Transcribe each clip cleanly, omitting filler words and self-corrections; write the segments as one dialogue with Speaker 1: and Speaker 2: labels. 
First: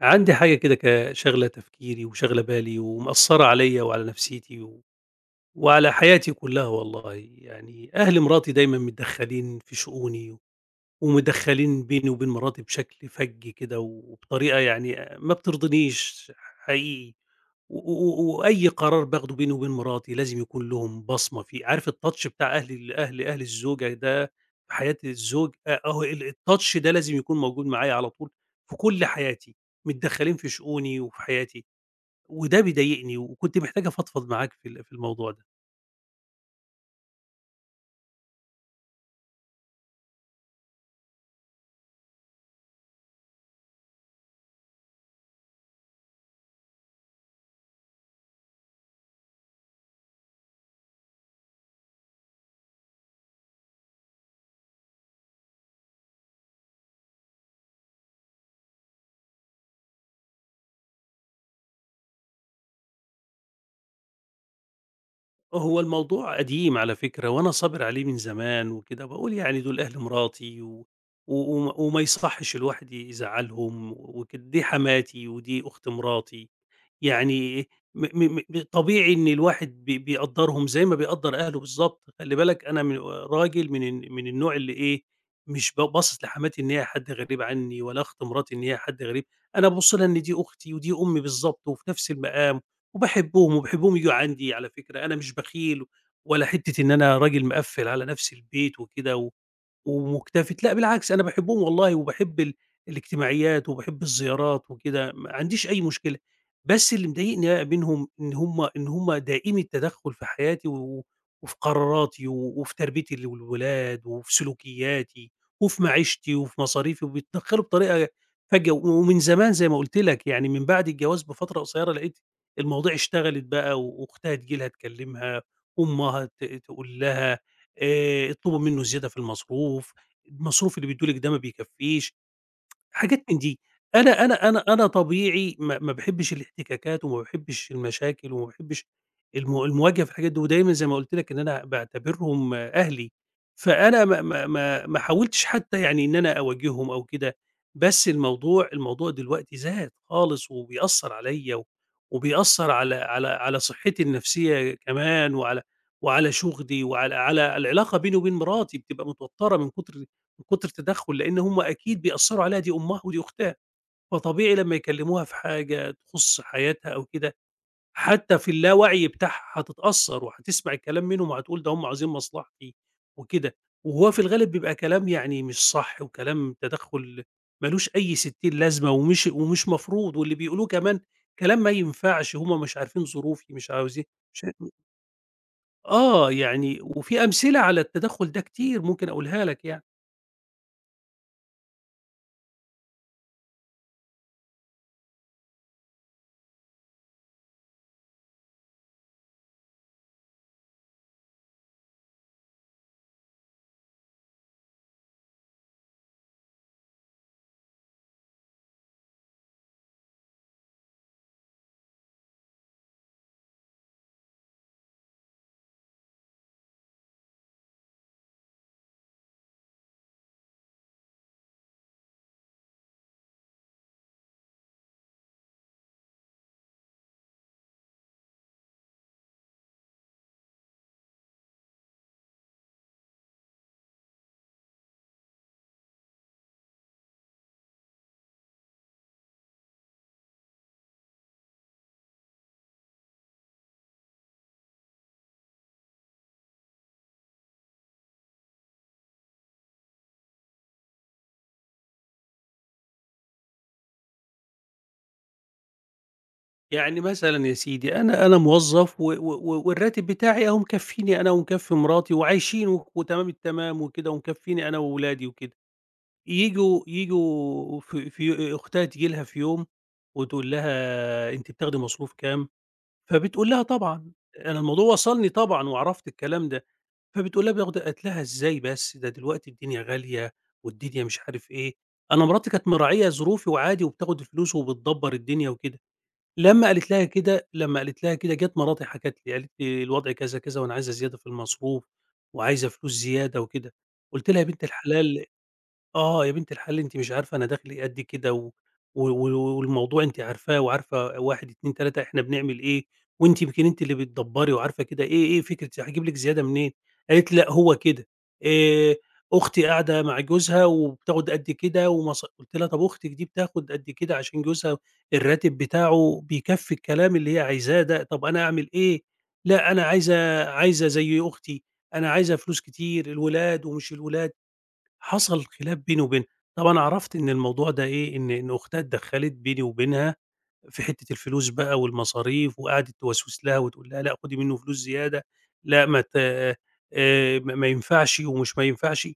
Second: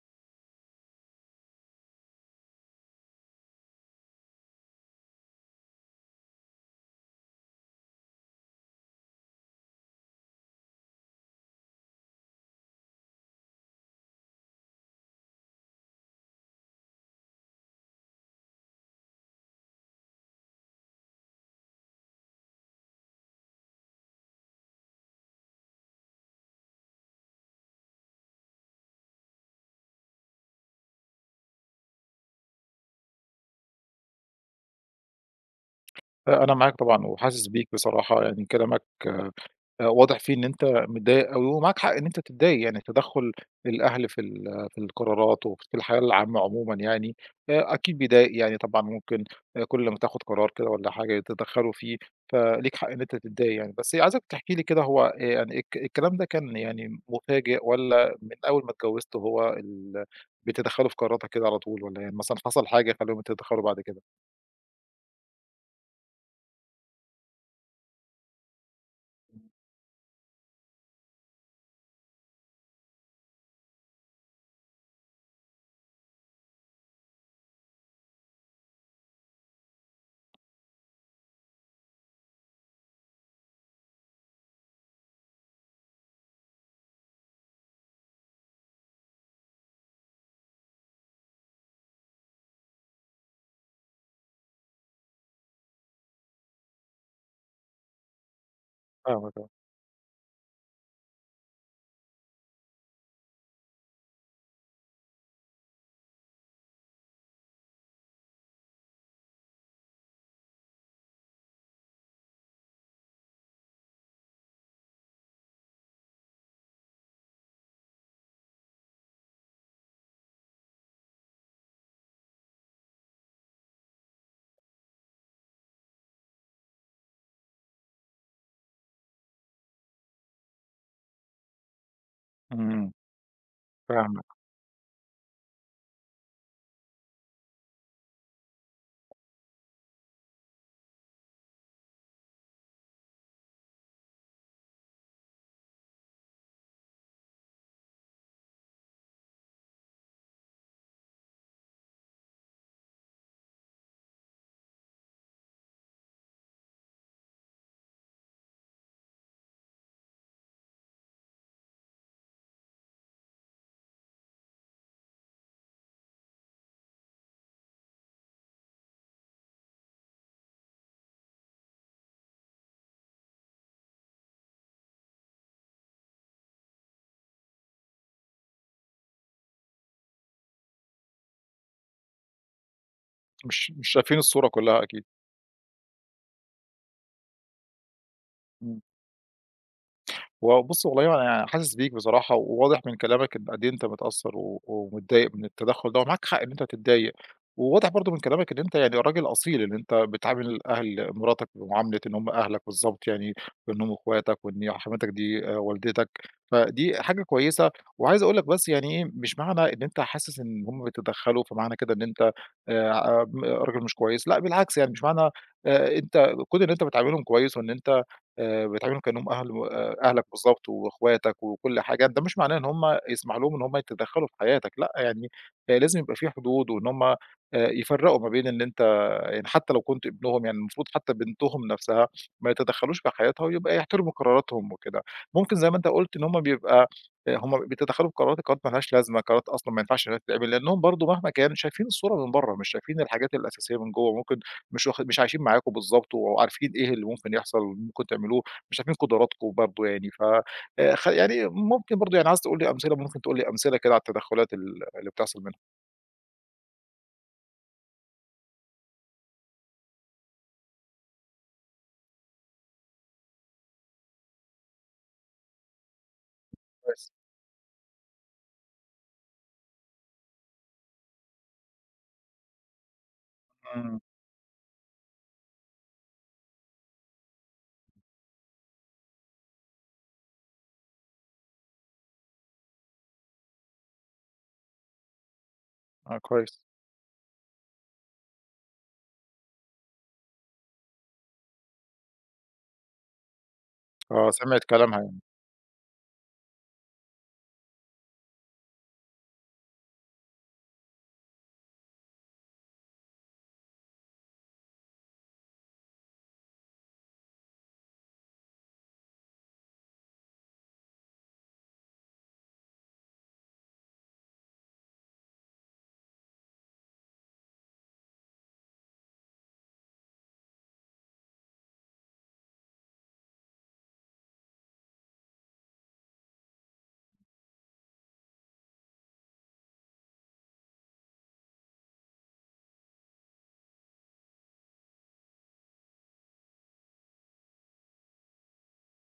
Speaker 1: عندي حاجة كده شاغلة تفكيري وشاغلة بالي ومأثّرة عليّا وعلى نفسيتي وعلى حياتي كلّها والله، يعني أهل مراتي دايمًا متدخّلين في شؤوني ومدخّلين بيني وبين مراتي بشكل فَج كده وبطريقة يعني ما بترضينيش حقيقي. وأي قرار باخده بيني وبين مراتي لازم يكون لهم بصمة فيه. عارف الtouch بتاع أهل ال أهل أهل الزوجة ده في حياة الزوج، أهو الtouch ده لازم يكون موجود معايا على طول في كل حياتي. متدخّلين في شؤوني وفي حياتي، وده بيضايقني وكنت محتاج أفضفض معاك في في الموضوع ده.
Speaker 2: أنا معاك طبعًا وحاسس بيك بصراحة، يعني كلامك واضح فيه إن أنت متضايق أوي ومعاك حق إن أنت تتضايق، يعني تدخُّل الأهل في القرارات وفي الحياة العامة عمومًا يعني أكيد بيضايق يعني طبعًا ممكن كل ما تاخُد قرار كده والّا حاجة يتدخّلوا فيه، فليك حق إن أنت تتضايق يعني. بس عايزك تحكي لي كده هو يعني الكلام ده كان يعني مفاجئ والّا من أول ما اتجوّزت هو ال بيتدخّلوا في قراراتك كده على طول والّا يعني مثلًا حصل حاجة خلّاهم يتدخّلوا بعد كده؟
Speaker 1: هو الموضوع قديم على فكرة وأنا صابر عليه من زمان وكده، باقول يعني دول أهل مراتي و و وم وما يصحش الواحد يزعّلهم وكده، دي حماتي ودي أخت مراتي. يعني م م م طبيعي إن الواحد بيقدّرهم زي ما بيقدّر أهله بالضبط. خلّي بالك أنا من راجل من من النوع اللي إيه، مش باصص لحماتي إن هي حد غريب عني ولا أخت مراتي إن هي حد غريب. أنا بابُص لها إن دي أختي ودي أمي بالضبط وفي نفس المقام، وباحبهم وباحبهم ييجوا عندي على فكرة. أنا مش بخيل ولا حتّة إن أنا راجل مِقفّل على نفسي البيت وكده
Speaker 2: فاهمك، آه.
Speaker 1: ومُكتفِت. لأ بالعكس، أنا باحبهم والله وباحب الاجتماعيات وباحب الزيارات وكده، ما عنديش أي مشكلة. بس اللي مضايقني بقى منهم إن هم دائمي التدخُّل في حياتي وفي قراراتي وفي تربيتي للولاد وفي سلوكياتي وفي معيشتي وفي مصاريفي، وبيتدخّلوا بطريقة فجّة ومن زمان زي ما قُلت لك. يعني من بعد الجواز بفترة قصيّرة لقيت المواضيع اشتغلِت بقى، وأختها تيجي لها تكلِّمها، أمها تقول لها: اطلبوا منه زيادة في المصروف، المصروف اللي بيدّيه لِك ده ما بيكفّيش.
Speaker 2: إمم.
Speaker 1: حاجات من دي. أنا
Speaker 2: فاهمك.
Speaker 1: أنا أنا أنا طبيعي ما ما باحبّش الاحتكاكات وما باحبّش المشاكل وما باحبّش المواجهة في الحاجات دي، ودايمًا زي ما قُلت لك إن أنا باعتبرهم أهلي، فأنا ما ما ما ما حاولتش حتّى يعني إن أنا أواجههم أو كده. بس الموضوع دلوقتي زاد خالص وبيأثّر عليّا وبيأثّر على صحّتي النفسيّة كمان وعلى شُغلي وعلى العلاقة بيني وبين مراتي، بتبقى متوتّرة من كُتر من كتر التدخُّل. لإن هم أكيد بيأثّروا عليها، دي أمها ودي أختها، فطبيعي لمّا يكلّموها في حاجة تخُص حياتها أو كده، حتى في اللاوعي بتاعها هتتأثّر وهتسمع الكلام منهم وهتقول ده هم عايزين مصلحتي وكده. وهو في الغالب بيبقى كلام يعني مش صح، وكلام تدخُّل مالوش أي ستين لازمة ومش مفروض، واللي بيقولوه كمان كلام ما ينفعش. هم مش عارفين ظروفي،
Speaker 2: مش
Speaker 1: مش
Speaker 2: مش
Speaker 1: عاوزين
Speaker 2: شايفين
Speaker 1: مش
Speaker 2: الصورة كلّها أكيد.
Speaker 1: آه. يعني وفي أمثلة على التدخُّل ده
Speaker 2: إمم.
Speaker 1: كتير ممكن أقولها لك يعني.
Speaker 2: وبُص والله أنا حاسس بيك بصراحة، وواضح من كلامك إن قد إيه أنت متأثّر و ومتضايق من التدخُّل ده، ومعاك حق إن أنت تتضايق، وواضح برضه من كلامك إن أنت يعني راجل أصيل، إن أنت بتعامل أهل مراتك بمعاملة إن هم أهلك بالضبط يعني، وإن هم أخواتك، وإن حماتك دي والدتك، فدي حاجة كويسة. وعايز أقول لك بس يعني إيه، مش معنى إن أنت حاسس إن هم بيتدخّلوا، فمعنى كده إن أنت م راجل مش كويس، لأ بالعكس يعني مش معنى أنت كون إن أنت بتعاملهم كويس وإن أنت بتعاملهم كإنّهم أهل و أهلك بالضبط وأخواتك وكل حاجة، ده مش معناه إن هم يسمح لهم إن هم يتدخّلوا في حياتك، لأ يعني لازم يبقى في حدود وإن هم يفرّقوا ما بين إن أنت يعني حتى لو كنت ابنهم يعني المفروض حتى بنتهم نفسها ما يتدخّلوش في حياتها ويبقى يحترموا قراراتهم وكده. ممكن زي ما أنت قُلت إن هم بيتدخّلوا في قراراتك، قرارات ما لهاش لازمة، قرارات أصلًا ما ينفعش إنها تتعمل، لإنّهم برضه مهما كان شايفين الصورة من برّه، مش شايفين الحاجات الأساسية من جوّه، ممكن مش عايشين معاكم بالضبط وعارفين إيه اللي ممكن يحصل، ممكن تعملوه، مش عارفين قدراتكم برضه يعني ف خ يعني ممكن برضه يعني عايز تقول لي أمثلة، ممكن تقول لي أمثلة كده على التدخلات اللي بتحصل منهم.
Speaker 1: يعني مثلًا يا سيدي، أنا موظّف والراتب بتاعي أهو مكفّيني أنا ومكفّي مراتي وعايشين وتمام التمام وكده ومكفّيني أنا وولادي وكده. ييجوا
Speaker 2: كويس.
Speaker 1: ييجوا في في أختها تيجي لها في يوم وتقول لها: "أنتِ بتاخدي مصروف كام؟" فبتقول لها
Speaker 2: إمم.
Speaker 1: طبعًا، أنا الموضوع وصلني طبعًا وعرفت الكلام ده. فبتقول لها باخد قالت لها: "إزاي بس؟ ده دلوقتي الدنيا غالية والدنيا مش عارف إيه." أنا مراتي كانت مراعية ظروفي وعادي وبتاخد الفلوس وبتدبّر الدنيا وكده.
Speaker 2: آه، كويس.
Speaker 1: لمّا قالت لها كده جات مراتي حكت لي، قالت لي: "الوضع كذا، كذا، وأنا عايزة زيادة في المصروف وعايزة فلوس زيادة وكده."
Speaker 2: آه،
Speaker 1: قُلت لها: "يا
Speaker 2: سمعِت
Speaker 1: بنت
Speaker 2: كلامها يعني.
Speaker 1: الحلال آه، يا بنت الحلال، أنتِ مش عارفة أنا دخلي قد كده و و و والموضوع أنتِ عارفاه وعارفة 1، 2، 3 إحنا بنعمل إيه، وأنتِ يمكن أنتِ اللي بتدبّري وعارفة كده إيه فكرة، هاجيب لِك زيادة منين؟ قالت لي: "لأ هو كده." آآ، أختي قاعدة مع جوزها وبتاخد قد كده قُلت لها: "طب أختِك دي بتاخد قد كده عشان جوزها الراتب بتاعه بيكفّي الكلام اللي هي عايزاه ده، طب أنا أعمل إيه؟" "لأ أنا عايزة زي أختي، أنا عايزة فلوس كتير، الولاد ومش الولاد." حصل خلاف بيني وبينها. طبعًا عرفت إن الموضوع ده إيه، إن أختها اتدخّلت بيني وبينها في حتّة الفلوس بقى والمصاريف، وقعدت توسوس لها وتقول لها: "لأ خدي منّه فلوس زيادة، لأ ما ينفعش ومش ما ينفعش."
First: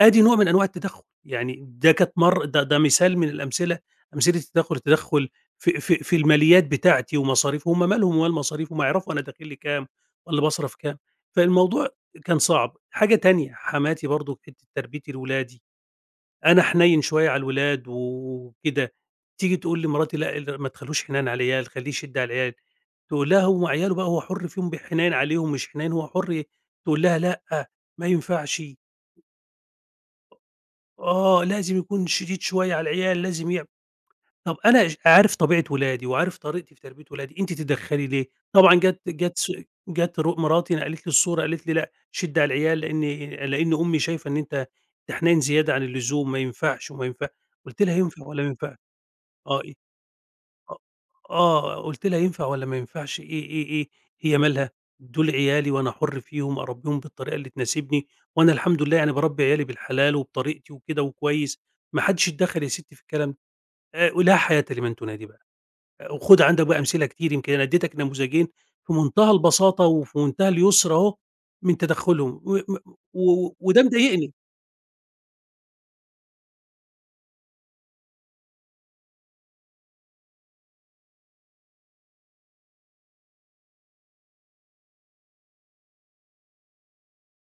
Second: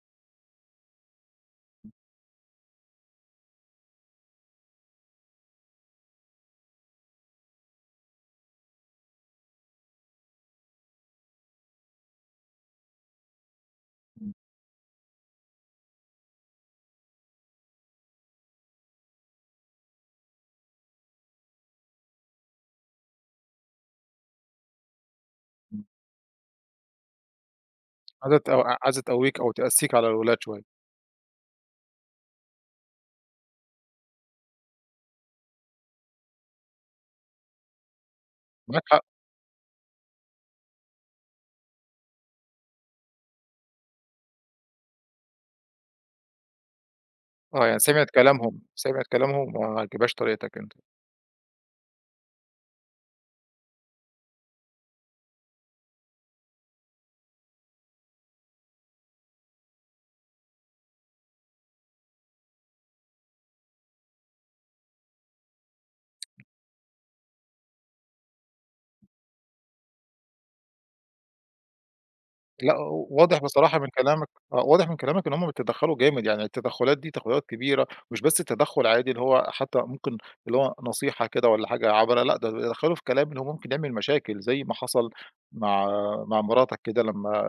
Speaker 1: آدي نوع من أنواع التدخُّل. يعني ده كانت مَر ده ده مثال من الأمثلة، أمثلة التدخُّل. التدخُّل في الماليات بتاعتي ومصاريفي، هم مالهم ومال مصاريفي؟ هم يعرفوا أنا داخل لي كام والّا باصرف كام؟ فالموضوع كان صعب. حاجة تانية، حماتي
Speaker 2: إمم.
Speaker 1: برضه في حتّة تربية الولادي. أنا حنيّن شوية على الولاد وكده، تيجي تقول لمراتي: "لأ ما تخلّوش حنان على العيال، خلّيه يشِد على العيال." تقول لها: "هو عياله، بقى هو حُر فيهم، بحنان عليهم مش
Speaker 2: إمم.
Speaker 1: حنان هو حُر تقول لها: "لأ، ما ينفعش."
Speaker 2: عايزة تقويك أو تقسّيك على الولاد شوية.
Speaker 1: آه، لازم يكون شديد شوية على العيال، لازم يعم طَب أنا عارف طبيعة ولادي وعارف طريقتي في تربية ولادي، أنتِ تتدخّلي ليه؟ طبعًا
Speaker 2: معاك
Speaker 1: جات
Speaker 2: حق.
Speaker 1: جات س جات ر مراتي نقلت لي الصورة قالت لي: "لأ، شِد على العيال لإن أمي شايفة إن أنت حنين زيادة عن اللزوم، ما ينفعش وما ينفع"
Speaker 2: آه، يعني
Speaker 1: قُلت لها:
Speaker 2: سمعِت
Speaker 1: "ينفع ولا ما
Speaker 2: كلامهم،
Speaker 1: ينفعش؟
Speaker 2: سمعِت كلامهم
Speaker 1: آه، ي
Speaker 2: وما عجبهاش طريقتك أنت.
Speaker 1: أ آه." قُلت لها: "ينفع والّا ما ينفعش، إيه، إيه، إيه؟ هي مالها، دول عيالي وأنا حُر فيهم، أربّيهم بالطريقة اللي تناسبني، وأنا الحمد لله يعني باربّي عيالي بالحلال وبطريقتي وكده وكويس، ما حدّش اتدخّل يا ستّي في الكلام ده." ولا حياة لمن تنادي بقى. آه، وخُد عندك بقى أمثلة كتير. يمكن أنا ادّيتك نموذجين في منتهى البساطة وفي منتهى اليسر أهو من تدخُّلهم،
Speaker 2: لأ، واضح
Speaker 1: و
Speaker 2: بصراحة
Speaker 1: وده
Speaker 2: من كلامك
Speaker 1: مضايقني.
Speaker 2: واضح من كلامك إن هُم بيتدخّلوا جامد، يعني التدخّلات دي تدخّلات كبيرة، مش بس تدخُّل عادي اللي هو نصيحة كده والّا حاجة عابرة، لأ، ده بيتدخّلوا في كلام اللي هو ممكن يعمل مشاكل، زي ما حصل مع مع مراتك كده لمّا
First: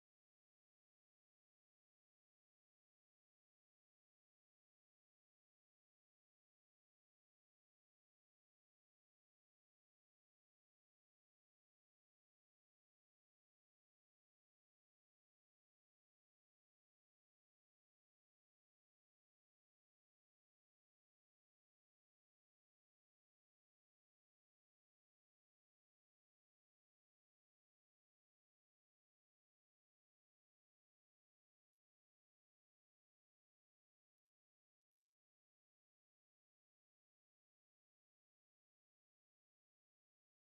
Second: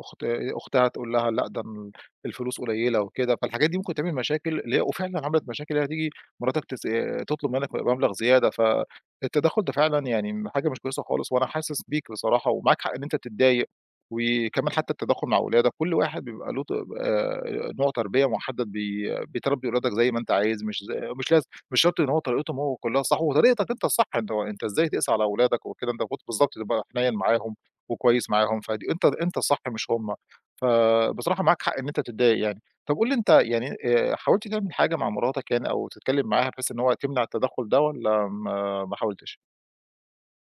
Speaker 2: أخت أختها تقول لها لأ، ده الفلوس قليّلة وكده، فالحاجات دي ممكن تعمل مشاكل اللي هي وفعلًا عملت مشاكل، اللي هي تيجي مراتك تطلب منّك مبلغ زيادة، فالتدخّل ده فعلًا يعني حاجة مش كويسة خالص، وأنا حاسس بيك بصراحة ومعاك حق إن أنت تتضايق. وكمان حتى التداخل مع أولادك، كل واحد بيبقى له ط نوع تربية محدد بتربي أولادك زي ما أنت عايز، مش ز مش لاز مش شرط إن هو طريقتهم هو كلها صح، وطريقتك أنت الصح، أنت إزاي تقسى على أولادك وكده، أنت المفروض بالضبط تبقى حنيّن معاهم وكويس معاهم، فدي أنت الصح مش هُم، فبصراحة معاك حق إن أنت تتضايق يعني. طب قُل لي أنت يعني حاولت تعمل حاجة مع مراتك يعني أو تتكلم معاها بحيث إن هو تمنع التدخل ده والّا ما حاولتش؟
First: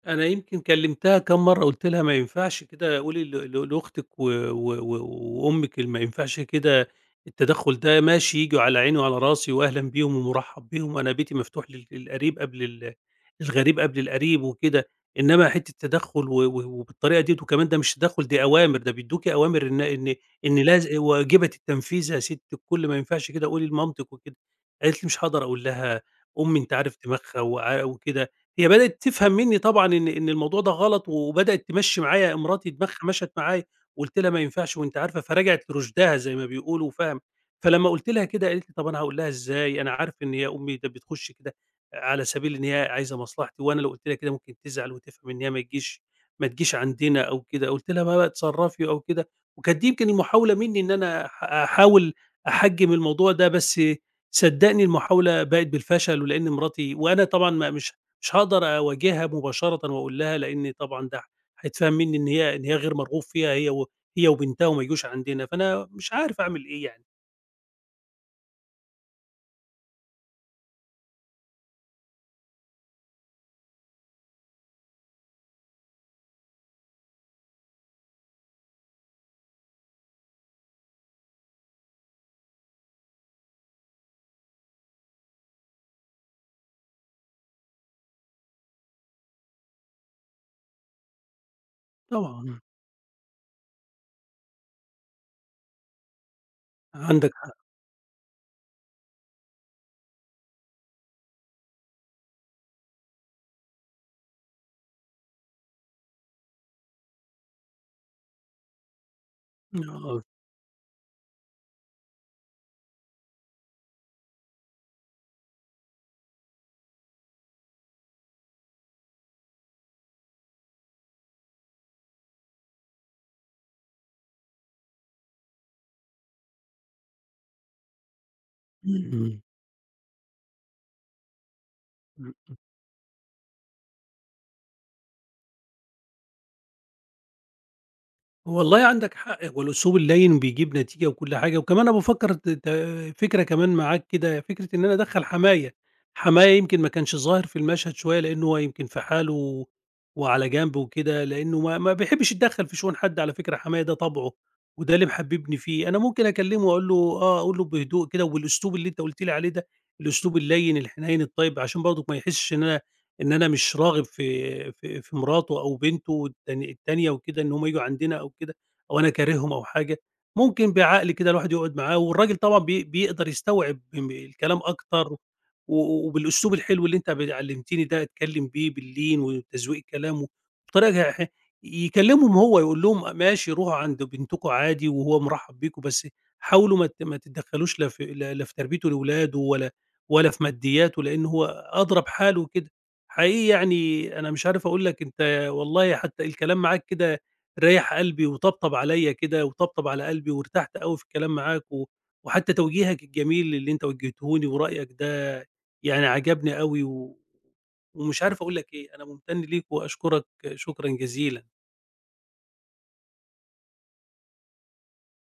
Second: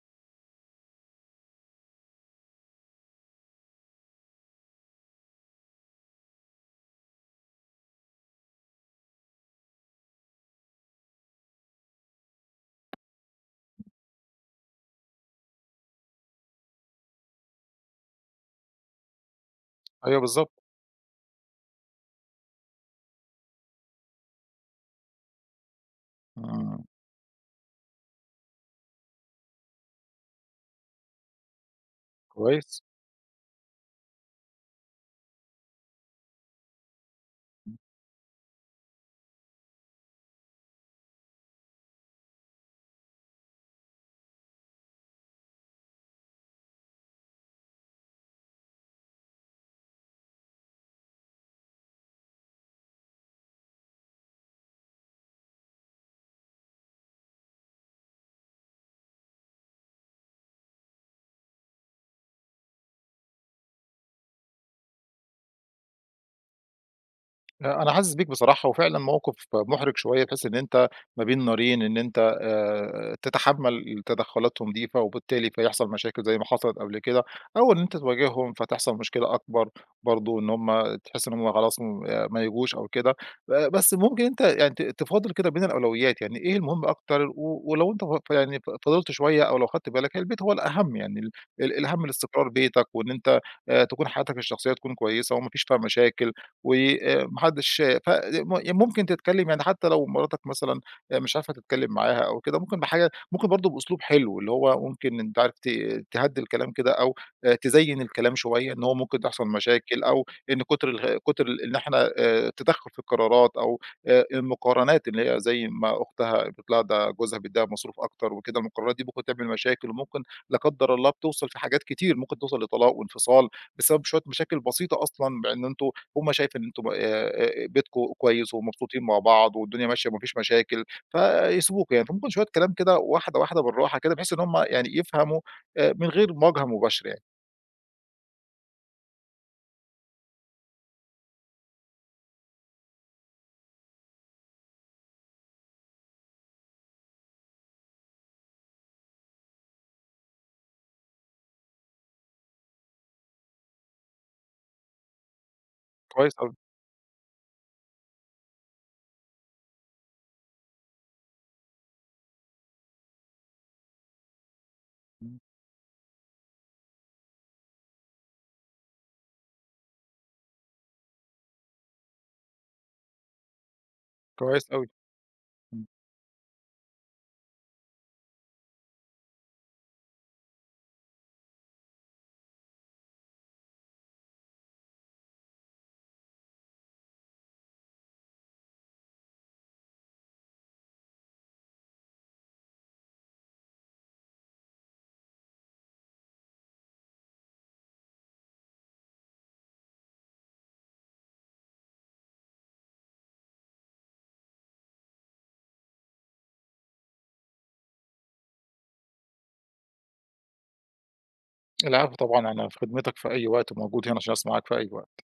Speaker 1: أنا يمكن كلّمتها كام مرّة قُلت لها: "ما ينفعش كده، قولي ل ل لأختِك و و و وأمِك ما ينفعش كده، التدخُّل ده." ماشي، ييجوا على عيني وعلى راسي وأهلًا بيهم ومُرحّب بيهم، وأنا بيتي مفتوح للقريب قبل للغريب قبل القريب وكده. إنّما حتّة تدخُّل و و وبالطريقة ديّة، وكمان ده مش تدخُّل، دي أوامر، ده بيدّوكِ أوامر
Speaker 2: أيوه
Speaker 1: إن
Speaker 2: بالضبط.
Speaker 1: واجبة التنفيذ. يا سِتّ الكُل ما ينفعش كده، قولي لمامتِك وكده. قالت لي: "مش هاقدر أقول لها، أمي أنت
Speaker 2: إمم.
Speaker 1: عارف دماغها وكده." هي بدأت تفهم منّي طبعًا إن إن الموضوع ده غلط، وبدأت تمشّي معايا، مراتي
Speaker 2: كويس.
Speaker 1: دماغها مشت معايا. وقُلت لها: "ما ينفعش وأنتِ عارفة." فرجعت لرُشدها زي ما بيقولوا وفاهمة. فلمّا قُلت لها كده قالت لي: "طب أنا هاقول لها إزاي؟ أنا عارف إن هي أمي، ده بتخُش كده على سبيل إن هي عايزة مصلحتي، وأنا لو قُلت لها كده ممكن تزعل وتفهم إن هي ما تجيش عندنا أو كده." قُلت لها: "ما بقى اتصرّفي" أو كده. وكانت دي يمكن المحاولة منّي إن أنا أحاول أحجّم الموضوع ده، بس صدّقني المحاولة باءت بالفشل. ولإن مراتي، وأنا طبعًا ما مش مش هاقدر أواجهها مباشرةً وأقول لها، لإن طبعًا ده هيتفهم منّي إن هي غير مرغوب فيها، هي وبنتها وما ييجوش عندنا، فأنا مش عارف أعمل إيه يعني.
Speaker 2: أنا حاسس بيك بصراحة، وفعلًا موقف مُحرِج شوية، بحيث إن أنت ما بين نارين، إن أنت تتحمّل تدخلاتهم دي، فوبالتالي فيحصل مشاكل زي ما حصلت قبل كده، أو إن أنت تواجههم فتحصل مشكلة أكبر برضه، إن هُم تحس إن هُم خلاص م ما ييجوش أو كده. بس ممكن أنت يعني تفاضل كده بين الأولويات، يعني إيه المهم أكتر، و ولو أنت يعني فضلت شوية أو لو خدت بالك، هي البيت هو الأهم يعني، ال ال الأهم لاستقرار
Speaker 1: طبعًا.
Speaker 2: بيتك، وإن أنت تكون حياتك الشخصية تكون كويسة، وما فيش فيها مشاكل.
Speaker 1: عندك
Speaker 2: وما
Speaker 1: حق.
Speaker 2: حدش ف م يعني ممكن تتكلم يعني حتى لو مراتك مثلًا مش عارفة تتكلم معاها أو كده، ممكن بحاجة ممكن برضه بأسلوب حلو، اللي هو ممكن أنت عارف تهدّي الكلام كده أو تزيّن الكلام شوية، إن هو ممكن تحصل مشاكل
Speaker 1: آه.
Speaker 2: أو إن كتر الغ كتر ال- إن إحنا التدخُّل في القرارات أو المقارنات اللي هي زي ما أختها قالت لها ده جوزها بيدّيها مصروف أكتر وكده، المقارنات دي ممكن تعمل مشاكل وممكن لا قدّر الله بتوصل في حاجات كتير، ممكن توصل لطلاق وانفصال بسبب شوية مشاكل بسيطة أصلًا بإن أنتم هم شايف إن أنتم بيتكم كويس ومبسوطين مع
Speaker 1: إمم،
Speaker 2: بعض والدنيا ماشية وما فيش مشاكل، فيسيبوكوا يعني، فممكن
Speaker 1: إمم.
Speaker 2: شوية كلام كده واحدة، واحدة بالراحة كده بحيث إن هم يعني يفهموا من غير مواجهة مباشرة يعني.
Speaker 1: والله عندك حق، هو الأسلوب اللَّين بيجيب نتيجة وكل حاجة. وكمان أنا بافكّر ت ت فكرة كمان معاك كده، فكرة إن أنا أدخّل حماية. حماية يمكن ما كانش ظاهر في المشهد شوية، لإنه هو يمكن في حاله وعلى جنب وكده، لإنه ما ما بيحبّش يتدخّل في شؤون حد. على فكرة حماية ده طبعه، وده اللي محبّبني فيه. أنا ممكن
Speaker 2: كويس أوي.
Speaker 1: أكلّمه وأقول له آه، أقول له بهدوء كده وبالأسلوب اللي أنت قُلت لي عليه ده، الأسلوب اللَّين الحنيّن الطيب، عشان برضه ما يحسّش إن أنا مش راغب في
Speaker 2: إمم.
Speaker 1: مراته أو بنته التانية وكده، إن هم ييجوا عندنا أو كده، أو أنا كارههم أو حاجة. ممكن بعقل كده الواحد يقعد معاه، والراجل طبعًا بيقدر يستوعب الكلام
Speaker 2: كويس أوي.
Speaker 1: أكتر
Speaker 2: إمم.
Speaker 1: وبالأسلوب الحلو اللي أنت علمتني ده، أتكلم بيه باللين وتزويق كلامه بطريقة يكلمهم هو، يقول لهم: ماشي روحوا عند بنتكم عادي وهو مرحب بيكم، بس حاولوا ما تتدخلوش لا في لا لا في تربيته لأولاده ولا ولا في مادياته، لأن هو أدرى بحاله وكده. حقيقي يعني أنا مش عارف أقول لك أنت والله، حتى الكلام معاك كده ريّح قلبي وطبطب عليّا كده وطبطب على قلبي، وارتحت أوي في الكلام معاك وحتى توجيهك الجميل اللي أنت وجّهته لي ورأيك ده يعني عجبني أوي ومش عارف أقول لك إيه. أنا ممتن ليك وأشكرك شكرًا جزيلًا.
Speaker 2: العفو طبعًا، أنا في خدمتك في أي وقت وموجود هنا عشان أسمعك في أي وقت.